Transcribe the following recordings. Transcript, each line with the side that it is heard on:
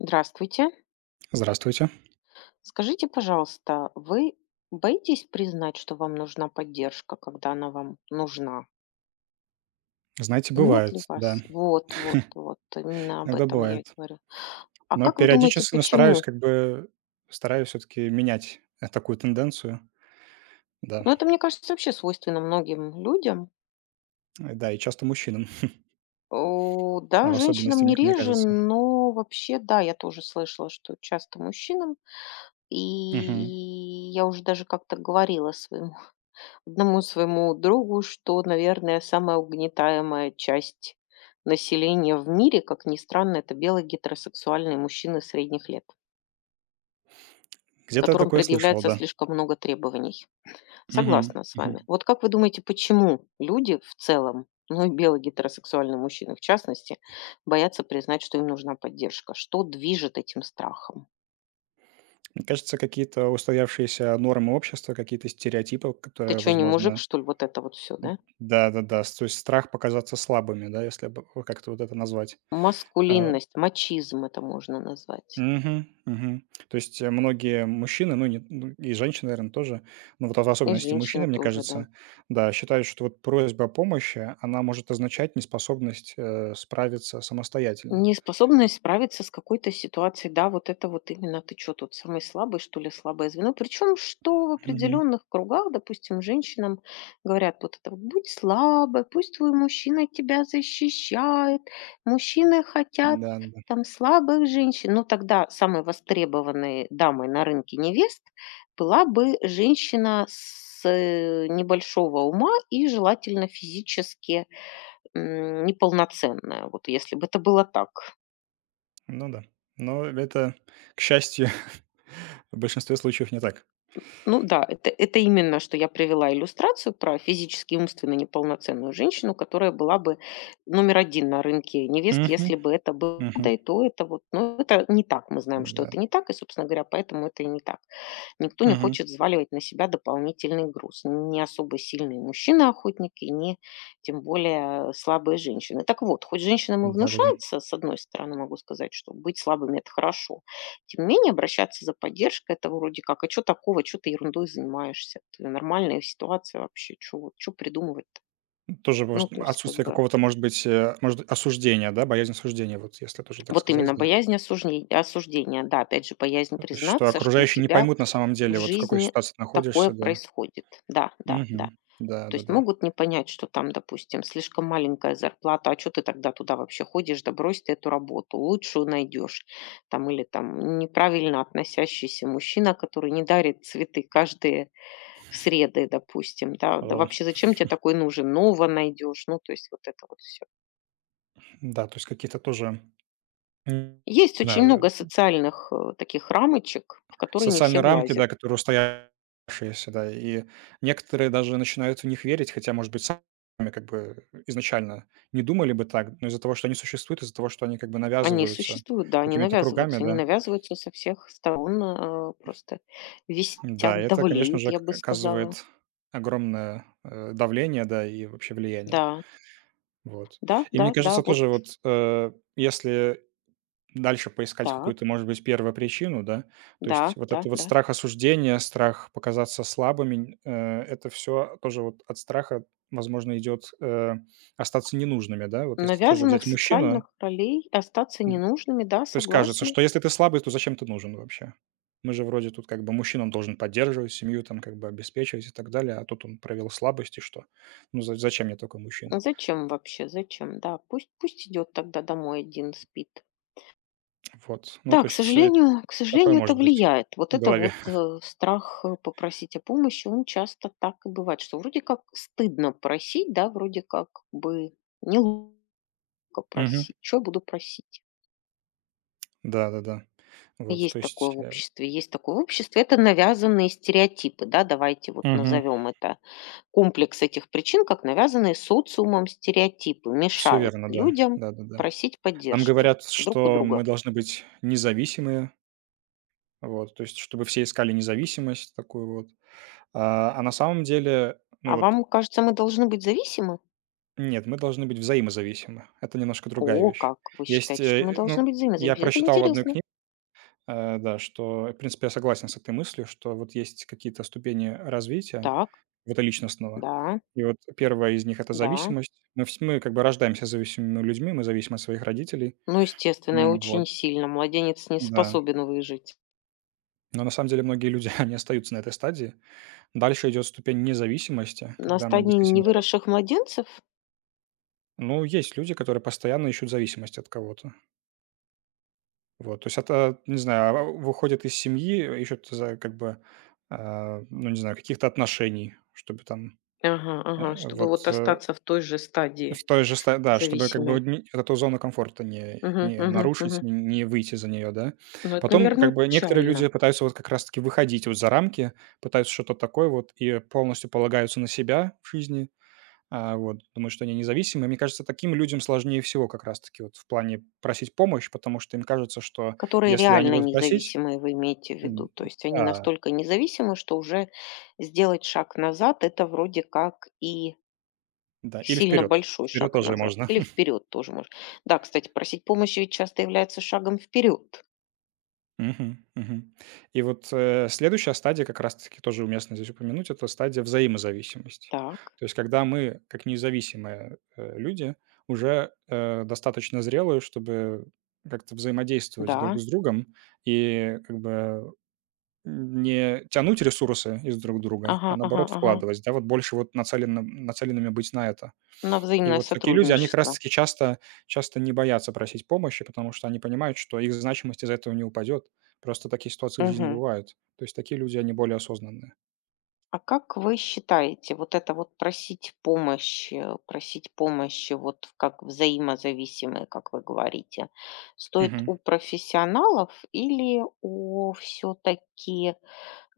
left: Здравствуйте.
right: Здравствуйте.
left: Скажите, пожалуйста, вы боитесь признать, что вам нужна поддержка, когда она вам нужна?
right: Знаете,
left: Нет ли
right: бывает, да,
left: вас? Вот, вот, вот. Именно об
right: иногда
left: этом я и
right: бывает.
left: говорю. А
right: Но
left: как вы думаете,
right: периодически, но стараюсь
left: почему?
right: стараюсь все-таки менять, такую тенденцию. Да,
left: Ну, это, мне кажется, вообще свойственно многим людям.
right: да, и часто мужчинам,
left: О, да,
right: а в
left: женщинам
right: особенности,
left: не
right: мне
left: реже,
right: кажется.
left: но вообще, да, я тоже слышала, что часто мужчинам. И
right: Мгм.
left: я уже даже как-то говорила своему Одному своему другу, что, наверное, самая угнетаемая часть населения в мире, как ни странно, это белые гетеросексуальные мужчины средних лет,
right: Где-то я
left: которым
right: такое слышал,
left: предъявляется
right: да.
left: слишком много требований.
right: Мгм,
left: Согласна с
right: мгм.
left: вами. Вот как вы думаете, почему люди в целом, ну и белые гетеросексуальные мужчины в частности, боятся признать, что им нужна поддержка? Что движет этим страхом?
right: Мне кажется, какие-то устоявшиеся нормы общества, какие-то стереотипы,
left: Ты
right: которые,
left: что, не мужик,
right: возможно.
left: что ли, вот это вот все, да?
right: Да-да-да, то есть страх показаться слабыми, да, если бы, вот как-то вот это назвать. А
left: Маскулинность, мачизм это можно назвать.
right: Мгм, мгм. То есть, многие мужчины, ну, не ну, и женщины, наверное, тоже, но вот в
left: И
right: особенности мужчины,
left: женщины
right: мне
left: тоже, да.
right: кажется, да, считают, что вот просьба о помощи, она может означать неспособность, справиться самостоятельно.
left: Неспособность справиться с какой-то ситуацией. Да, вот это вот именно ты что тут, самый слабый, что ли, слабое звено. Причем, что в
right: Мгм.
left: определенных кругах, допустим, женщинам говорят вот это вот, будь слабой, пусть твой мужчина тебя защищает, мужчины хотят
right: Да, да.
left: там слабых женщин. Ну, тогда самой востребованной дамой на рынке невест была бы женщина с небольшого ума и желательно физически неполноценная, вот если бы это было так.
right: Ну да. Но это, к счастью, в большинстве случаев не так.
left: Ну да, это именно, что я привела иллюстрацию про физически и умственно неполноценную женщину, которая была бы номер один на рынке невест,
right: Мгм,
left: если бы это было,
right: мгм.
left: да и то это вот. Но это не так, мы знаем, что
right: Да.
left: это не так, и, собственно говоря, поэтому это и не так. Никто не
right: Мгм.
left: хочет взваливать на себя дополнительный груз. Не особо сильные мужчины-охотники, не тем более слабые женщины. Так вот, хоть женщинам и
right: Да-да-да.
left: внушается, с одной стороны, могу сказать, что быть слабыми — это хорошо, тем не менее, обращаться за поддержкой — это вроде как: «А чё такого? Чё ты ерундой занимаешься? Это нормальная ситуация вообще. Чё вот чё придумывать-то?»
right: Тоже
left: Ну,
right: может
left: то есть как
right: отсутствие
left: бы
right: какого-то, может быть, может, осуждения, да, боязнь осуждения, вот если тоже так
left: вот
right: сказать,
left: именно
right: да?
left: боязнь осуждень осуждения. Да, опять же, боязнь
right: Что
left: признаться, что у
right: окружающие не
left: тебя
right: поймут на самом
left: в
right: деле, вот в какой
left: жизни
right: ситуации ты
left: такое
right: находишься, да.
left: происходит. Да, да, да.
right: Мгм.
left: То есть
right: Да-да-да.
left: могут не понять, что там, допустим, слишком маленькая зарплата. «А чё ты тогда туда вообще ходишь? Да брось ты эту работу, лучшую найдёшь». Там или там неправильно относящийся мужчина, который не дарит цветы каждые среды, допустим, да, да
right: О,
left: вообще зачем тебе такой нужен, нового найдешь, ну, то есть вот это вот все.
right: да, то есть какие-то тоже, не
left: Есть очень много
right: знаю,
left: социальных таких рамочек, в которые не все
right: социальные рамки,
left: влазят.
right: да, которые устоявшиеся, да, и некоторые даже начинают в них верить, хотя, может быть, сами как бы изначально не думали бы так, но из-за того, что они существуют, из-за того, что они как бы
left: Они
right: навязываются
left: существуют, да,
right: какими-то кругами,
left: они
right: да.
left: навязываются со всех сторон, просто висят,
right: Да, это, конечно
left: давлеют,
right: же,
left: я бы сказала.
right: оказывает огромное, давление, да, и вообще влияние.
left: Да,
right: Вот.
left: да,
right: И мне
left: да, да,
right: кажется,
left: вот
right: тоже вот, если дальше поискать
left: так,
right: какую-то, может быть, первую причину, да, то
left: да,
right: есть вот
left: да,
right: это вот
left: да.
right: страх осуждения, страх показаться слабыми, это все тоже вот от страха, возможно, идет, остаться ненужными, да, вот если тоже
left: Навязанных
right: взять мужчину,
left: социальных ролей остаться
right: м,
left: ненужными, да,
right: то есть кажется,
left: согласна.
right: что если ты слабый, то зачем ты нужен вообще? Мы же вроде тут как бы мужчина, он должен поддерживать семью, там как бы обеспечивать и так далее, а тут он провел слабость и что? Зачем мне такой мужчина?
left: Зачем вообще, зачем, да, пусть, пусть идет тогда домой один спит.
right: Вот. Ну
left: Да,
right: то
left: к
right: есть,
left: сожалению к
right: такое
left: сожалению, это
right: может быть
left: влияет. Вот
right: в
left: это
right: голове.
left: вот, страх, попросить о помощи, он часто так и бывает, что вроде как стыдно просить, да, вроде как бы неловко
right: Мгм.
left: просить. Чё я буду просить?
right: Да-да-да. Вот,
left: Есть
right: то есть,
left: такое в
right: все
left: обществе есть такое в обществе. Это навязанные стереотипы, да, давайте вот назовем это. Комплекс этих причин, как навязанные социумом стереотипы, мешают
right: верно, да.
left: людям
right: Да-да-да.
left: просить
right: Нам
left: поддержки
right: говорят,
left: друг у
right: что
left: друга.
right: мы должны быть независимые, вот, то есть чтобы все искали независимость такую вот. На самом деле, ну
left: А
right: вот,
left: вам кажется, мы должны быть зависимы?
right: нет, мы должны быть взаимозависимы. Это немножко другая
left: О,
right: вещь.
left: как вы
right: Есть,
left: считаете, что мы должны быть
right: я
left: взаимозависимы? Это
right: прочитал в одной
left: интересно.
right: книге. Да, что, в принципе, я согласен с этой мыслью, что вот есть какие-то ступени развития,
left: Так,
right: вот, личностного.
left: да,
right: И вот одна из них — это
left: да.
right: зависимость. Мы как бы рождаемся зависимыми людьми, мы зависим от своих родителей.
left: Ну, естественно, и
right: Вот,
left: очень сильно. Младенец не
right: да.
left: способен выжить.
right: Но на самом деле многие люди, они остаются на этой стадии. Дальше идет ступень независимости,
left: На
right: когда мы
left: стадии
right: действительно вот
left: невыросших младенцев?
right: ну, есть люди, которые постоянно ищут зависимость от кого-то. Вот, то есть это, не знаю, выходят из семьи, ищут за как бы, а, ну, не знаю, каких-то отношений, чтобы там.
left: Ага, ага,
right: Э,
left: чтобы
right: вот,
left: вот
right: э,
left: остаться в той же стадии
right: в той же ста да, чтобы как бы
left: зависимой.
right: одни вот эту зону комфорта не
left: Угу,
right: не
left: угу,
right: нарушить,
left: угу.
right: не выйти за нее, да.
left: Ну, это,
right: Потом как
left: наверное,
right: бы некоторые люди
left: печально.
right: пытаются вот как раз таки выходить вот за рамки, пытаются что-то такое вот и полностью полагаются на себя в жизни, вот, думают, что они независимы. Мне кажется, таким людям сложнее всего как раз таки вот в плане просить помощь, потому что им кажется, что
left: Которые
right: если они
left: реально
right: будут просить,
left: независимые, вы имеете в виду.
right: м,
left: То есть они
right: да,
left: настолько независимы, что уже сделать шаг назад, это вроде как и
right: да, или
left: сильно
right: вперед,
left: большой
right: вперед
left: шаг
right: тоже
left: назад
right: можно.
left: или вперед тоже может. Да, кстати, просить помощи ведь часто является шагом вперед.
right: Мгм, мгм. И вот, следующая стадия, как раз таки тоже уместно здесь упомянуть, это стадия взаимозависимости.
left: Так,
right: То есть когда мы, как независимые, люди, уже, достаточно зрелые, чтобы как-то взаимодействовать
left: да.
right: друг с другом и как бы не тянуть ресурсы из друг друга, а
left: Ага, ага,
right: наоборот
left: ага.
right: вкладывать, да, вот больше вот нацеленно нацеленными быть на это.
left: На
right: И
left: взаимное
right: вот такие люди, они как раз
left: сотрудничество.
right: таки часто не боятся просить помощи, потому что они понимают, что их значимость из-за этого не упадет. Просто такие ситуации в жизни
left: Мгм.
right: бывают. То есть такие люди, они более осознанные.
left: А как вы считаете, вот это вот просить помощи, просить помощи, вот как взаимозависимые, как вы говорите, стоит
right: Мгм.
left: у профессионалов или у все-таки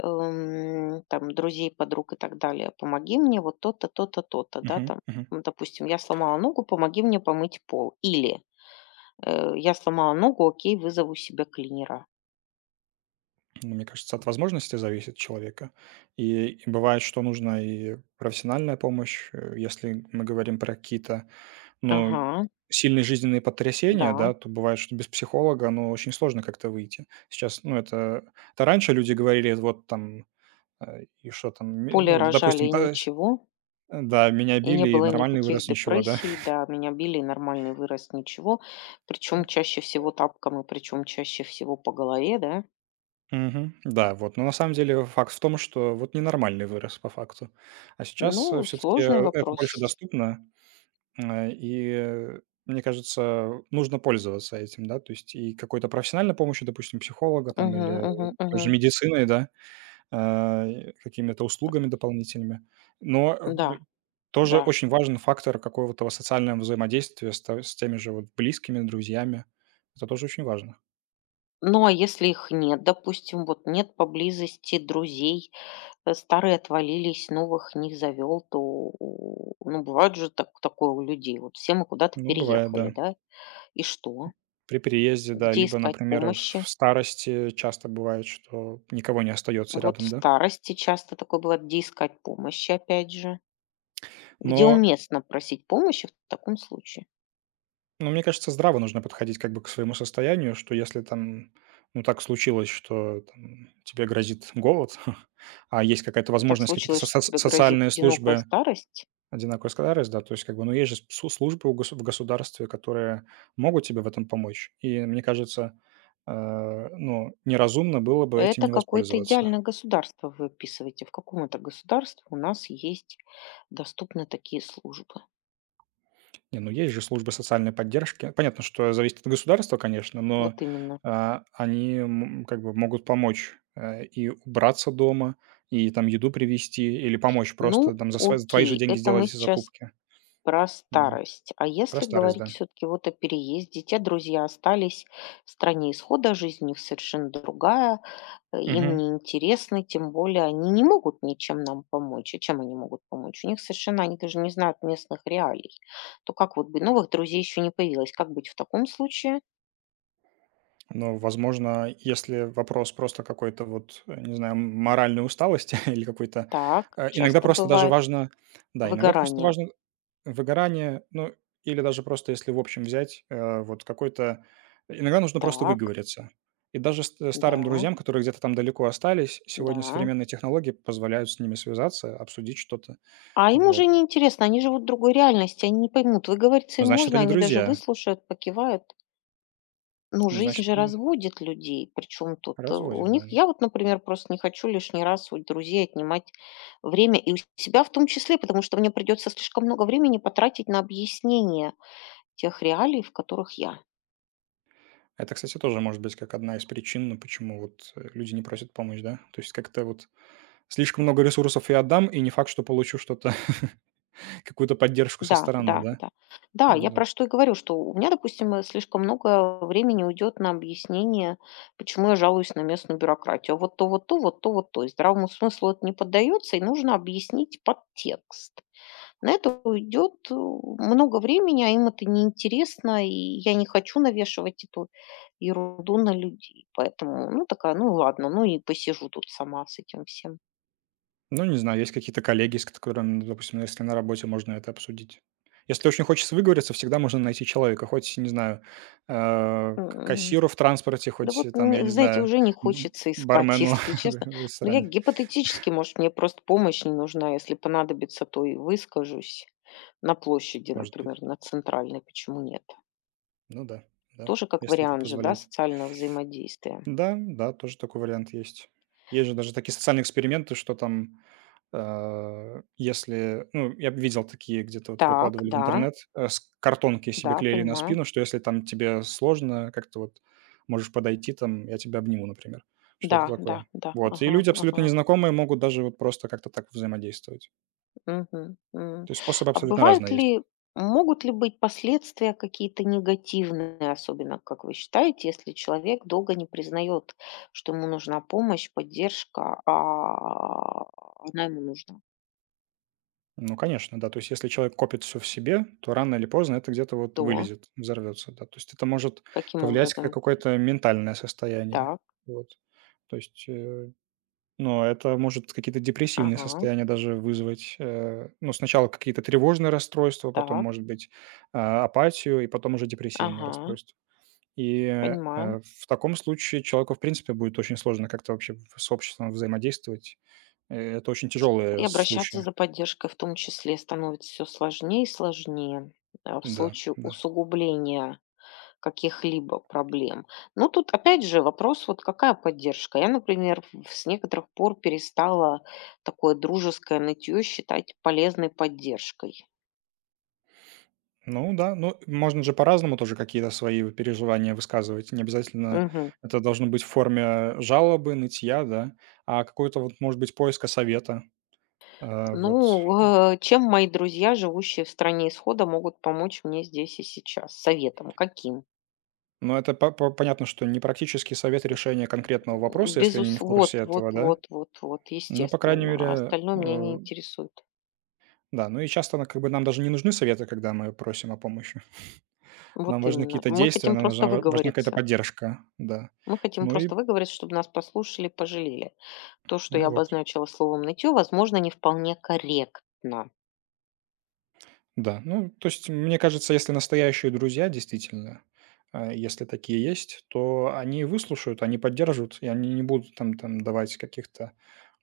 left: там, друзей, подруг и так далее. Помоги мне вот то-то, то-то, то-то, да,
right: Мгм.
left: там,
right: Мгм.
left: ну, допустим, я сломала ногу, помоги мне помыть пол. Или я сломала ногу, окей, вызову себе клинера.
right: Ну, мне кажется, от возможности зависит человека. И бывает, что нужна и профессиональная помощь. Если мы говорим про какие-то, ну,
left: Ага,
right: сильные жизненные потрясения,
left: да.
right: да, то бывает, что без психолога, ну, очень сложно как-то выйти. Сейчас, ну, это раньше люди говорили, вот там. А, и что там, ми
left: Поле
right: ну,
left: рожали
right: допустим,
left: и
right: та сь
left: ничего.
right: да, меня
left: И не
right: били, и
left: было
right: нормальный
left: никаких
right: вырос, ничего, да.
left: депрессий, да, меня били, и нормальный вырос, ничего. Причем чаще всего тапками, причем чаще всего по голове, да.
right: Мгм. Да, вот. Но на самом деле факт в том, что вот ненормальный вырос по факту. А сейчас,
left: Ну,
right: все таки
left: сложный
right: это больше
left: вопрос.
right: доступно, э, и, э, мне кажется, нужно пользоваться этим, да. То есть и какой-то профессиональной помощью, допустим, психолога там
left: Мгм,
right: или
left: мгм,
right: той же
left: мгм.
right: медицины, да. а, какими-то услугами дополнительными. Но, э,
left: Да,
right: б тоже
left: да.
right: очень важен фактор какого-то социального взаимодействия с теми же вот близкими, друзьями. Это тоже очень важно.
left: Ну, а если их нет, допустим, вот нет поблизости друзей, старые отвалились, новых не завел, то, ну, бывает же так, такое у людей. Вот все мы куда-то
right: Ну, бывает,
left: переехали,
right: да.
left: да? И что?
right: При переезде, да,
left: Где
right: либо,
left: искать
right: например,
left: помощи?
right: в старости часто бывает, что никого не остается
left: Вот в
right: рядом, да.
left: старости часто такое бывает, где искать помощи, опять же. Где
right: Но,
left: уместно просить помощи в таком случае?
right: мне кажется, здраво нужно подходить как бы к своему состоянию, что если там, ну, так случилось, что там тебе грозит голод, а есть какая-то
left: Так
right: возможность, какие-то
left: случилось,
right: со
left: что
right: соц
left: тебе грозит
right: социальные
left: одинокая
right: службы.
left: старость.
right: Одинаковая скорость, да, то есть как бы, ну, есть же с службы у госу в государстве, которые могут тебе в этом помочь. И мне кажется, ну, неразумно было бы этим
left: Это
right: не
left: какое-то
right: воспользоваться.
left: идеальное государство вы описываете. В каком это государстве у нас есть доступны такие службы?
right: Не, ну, есть же службы социальной поддержки. Понятно, что зависит от государства, конечно, но,
left: Вот именно.
right: они, как бы могут помочь, и убраться дома, и там еду привезти, или помочь просто
left: Ну,
right: там за твои же
left: окей,
right: деньги
left: это мы
right: сделать эти
left: сейчас
right: закупки.
left: про
right: Да,
left: старость. А
right: про
left: если
right: старость,
left: говорить
right: да.
left: все-таки вот о переезде, те друзья остались в стране исхода, жизнь у них совершенно другая, им
right: Мгм.
left: не интересны, тем более они не могут ничем нам помочь. А чем они могут помочь? У них совершенно, они даже не знают местных реалий. То как вот бы новых друзей еще не появилось? Как быть в таком случае?
right: Но, возможно, если вопрос просто какой-то вот, не знаю, моральной усталости или какой-то
left: Так,
right: э, иногда
left: часто
right: просто даже
left: бывает
right: важно да, иногда просто
left: выгорание.
right: важно выгорание, ну, или даже просто если в общем взять, вот какой-то иногда нужно просто
left: Так,
right: выговориться. И даже ст старым
left: да,
right: друзьям, которые где-то там далеко остались, сегодня
left: да.
right: современные технологии позволяют с ними связаться, обсудить что-то.
left: А им
right: Вот.
left: уже не интересно, они живут в другой реальности, они не поймут. Выговориться
right: Ну,
left: им
right: значит, это
left: можно,
right: не
left: они даже
right: друзья.
left: выслушают, покивают. Ну,
right: Ну,
left: жизнь
right: значит,
left: же
right: они
left: разводит людей. Причем тут у
right: разводят,
left: них,
right: да.
left: я вот, например, просто не хочу лишний раз у друзей отнимать время, и у себя в том числе, потому что мне придется слишком много времени потратить на объяснение тех реалий, в которых я.
right: Это, кстати, тоже может быть как одна из причин, ну, почему вот, люди не просят помочь, да? То есть как-то вот слишком много ресурсов я отдам, и не факт, что получу что-то, какую-то поддержку со
left: Да,
right: стороны,
left: да,
right: да?
left: да. Да, я
right: М-да.
left: про что и говорю, что у меня, допустим, слишком много времени уйдет на объяснение, почему я жалуюсь на местную бюрократию. Вот то, вот то, вот то, вот то. И здравому смыслу это не поддается, и нужно объяснить подтекст. На это уйдет много времени, а им это неинтересно, и я не хочу навешивать эту ерунду на людей. Поэтому, ну, такая, ну, ладно, ну и посижу тут сама с этим всем.
right: Ну, не знаю, есть какие-то коллеги, с которыми, ну, допустим, если на работе можно это обсудить. Если очень хочется выговориться, всегда можно найти человека. Хоть, не знаю, к
left: Мгм.
right: кассиру в транспорте,
left: Да
right: хоть
left: вот,
right: э, там, я
left: мне,
right: не
left: знаете,
right: знаю,
left: уже не
right: б
left: хочется искать,
right: бармену
left: если честно.
right: в
left: Но я
right: ресторане,
left: гипотетически, может, мне просто помощь не нужна, если понадобится, то и выскажусь. На площади,
right: может быть.
left: например, на центральной, почему нет?
right: Ну да, да,
left: Тоже как
right: если это
left: вариант же, да,
right: позволяет.
left: социального взаимодействия.
right: Да, да, тоже такой вариант есть. Есть же даже такие социальные эксперименты, что там, если, ну, я б видел такие, где-то вот
left: Так,
right: выкладывали в
left: да,
right: интернет, с картонки себе
left: да,
right: клеили на
left: понимаю.
right: спину, что если там тебе сложно, как-то вот можешь подойти там, я тебя обниму, например, что-то
left: Да, да,
right: такое.
left: да,
right: Вот, и
left: ага,
right: люди абсолютно
left: ага.
right: незнакомые могут даже вот просто как-то так взаимодействовать.
left: Мгм, м.
right: То есть способы
left: А
right: абсолютно
left: бывают
right: разные есть.
left: ли, могут ли быть последствия какие-то негативные, особенно, как вы считаете, если человек долго не признает, что ему нужна помощь, поддержка, а она ему нужна?
right: Ну, конечно, да. То есть, если человек копит все в себе, то рано или поздно это где-то вот
left: То,
right: вылезет, взорвется, да. То есть это может
left: каким
right: повлиять как
left: образом?
right: какое-то ментальное состояние.
left: Так,
right: Вот. То есть, ну, это может какие-то депрессивные
left: ага,
right: состояния даже вызвать. Ну, сначала какие-то тревожные расстройства, потом,
left: так,
right: может быть, апатию и потом уже депрессивные
left: ага,
right: расстройства. И,
left: понимаю.
right: в таком случае человеку, в принципе, будет очень сложно как-то вообще в с обществом взаимодействовать. Это очень
left: И
right: тяжелые
left: обращаться
right: случаи.
left: за поддержкой в том числе становится все сложнее и сложнее. А в
right: Да,
left: случае
right: да.
left: усугубления каких-либо проблем. Ну, тут опять же вопрос, вот какая поддержка. Я, например, в с некоторых пор перестала такое дружеское нытье считать полезной поддержкой.
right: Ну да, ну, можно же по-разному тоже какие-то свои вы переживания высказывать. Не обязательно
left: Мгм.
right: это должно быть в форме жалобы, нытья, да, а какой-то вот, может быть, поиска совета.
left: Ну,
right: Вот.
left: э, чем мои друзья, живущие в стране исхода, могут помочь мне здесь и сейчас? Советом каким?
right: Но это по понятно, что не практический совет решения конкретного вопроса, если они
left: Безус,
right: не в
left: вот,
right: курсе этого,
left: вот,
right: да.
left: вот, вот, вот,
right: Но, по крайней
left: естественно. А
right: мере,
left: остальное меня не интересует.
right: да, ну и часто на как бы нам даже не нужны советы, когда мы просим о помощи.
left: Вот
right: Нам важны
left: именно.
right: какие-то
left: Мы
right: действия,
left: хотим
right: нам
left: просто
right: нужна важна какая-то
left: выговориться.
right: поддержка, да.
left: Мы хотим
right: Ну и
left: просто выговориться, чтобы нас послушали, пожалели. То, что я
right: ну вот.
left: обозначила словом «нытьё», возможно, не вполне корректно.
right: Да, ну, то есть, мне кажется, если настоящие друзья, действительно, если такие есть, то они выслушают, они поддержат, и они не будут там, там давать каких-то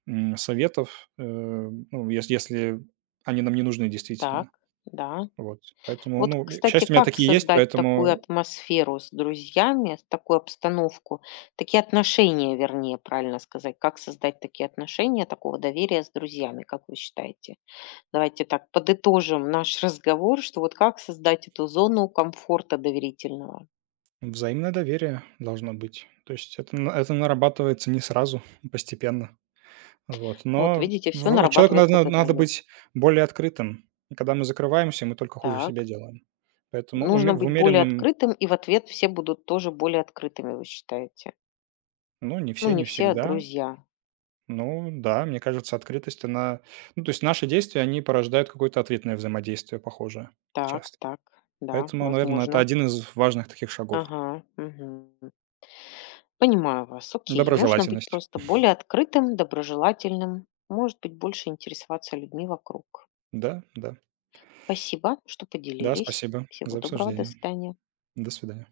right: советов, ну, если они нам не нужны
left: Так,
right: действительно.
left: да.
right: Вот. Поэтому,
left: Вот,
right: ну, и, к
left: кстати,
right: счастью, у меня
left: как
right: такие есть,
left: создать такую
right: поэтому
left: атмосферу с друзьями, с такую обстановку, такие отношения, вернее, правильно сказать. Как создать такие отношения, такого доверия с друзьями, как вы считаете? Давайте так подытожим наш разговор, что вот как создать эту зону комфорта доверительного.
right: взаимное доверие должно быть. То есть это, это нарабатывается не сразу, постепенно. Вот,
left: Вот
right: но
left: видите, все
right: в человеку
left: нарабатывается
right: надо
left: годами.
right: быть более открытым. И когда мы закрываемся, мы только хуже
left: Так.
right: себе делаем. Поэтому
left: Нужно быть более
right: умеренном
left: открытым, и в ответ все будут тоже более открытыми, вы считаете?
right: ну, не
left: Ну,
right: все,
left: не
right: не
left: все, а
right: всегда.
left: друзья.
right: Ну да, мне кажется, открытость, она ну, то есть наши действия, они порождают какое-то ответное взаимодействие похожее
left: Так,
right: часто.
left: так, да,
right: Поэтому, наверное, это
left: возможно.
right: один из важных таких шагов.
left: Ага, мгм. Понимаю вас. Окей, нужно быть
right: Доброжелательность.
left: просто более открытым, доброжелательным, может быть, больше интересоваться людьми вокруг.
right: Да, да.
left: Спасибо, что
right: Да,
left: поделились.
right: спасибо
left: Всего
right: за
left: доброго, до
right: обсуждение.
left: свидания.
right: До свидания.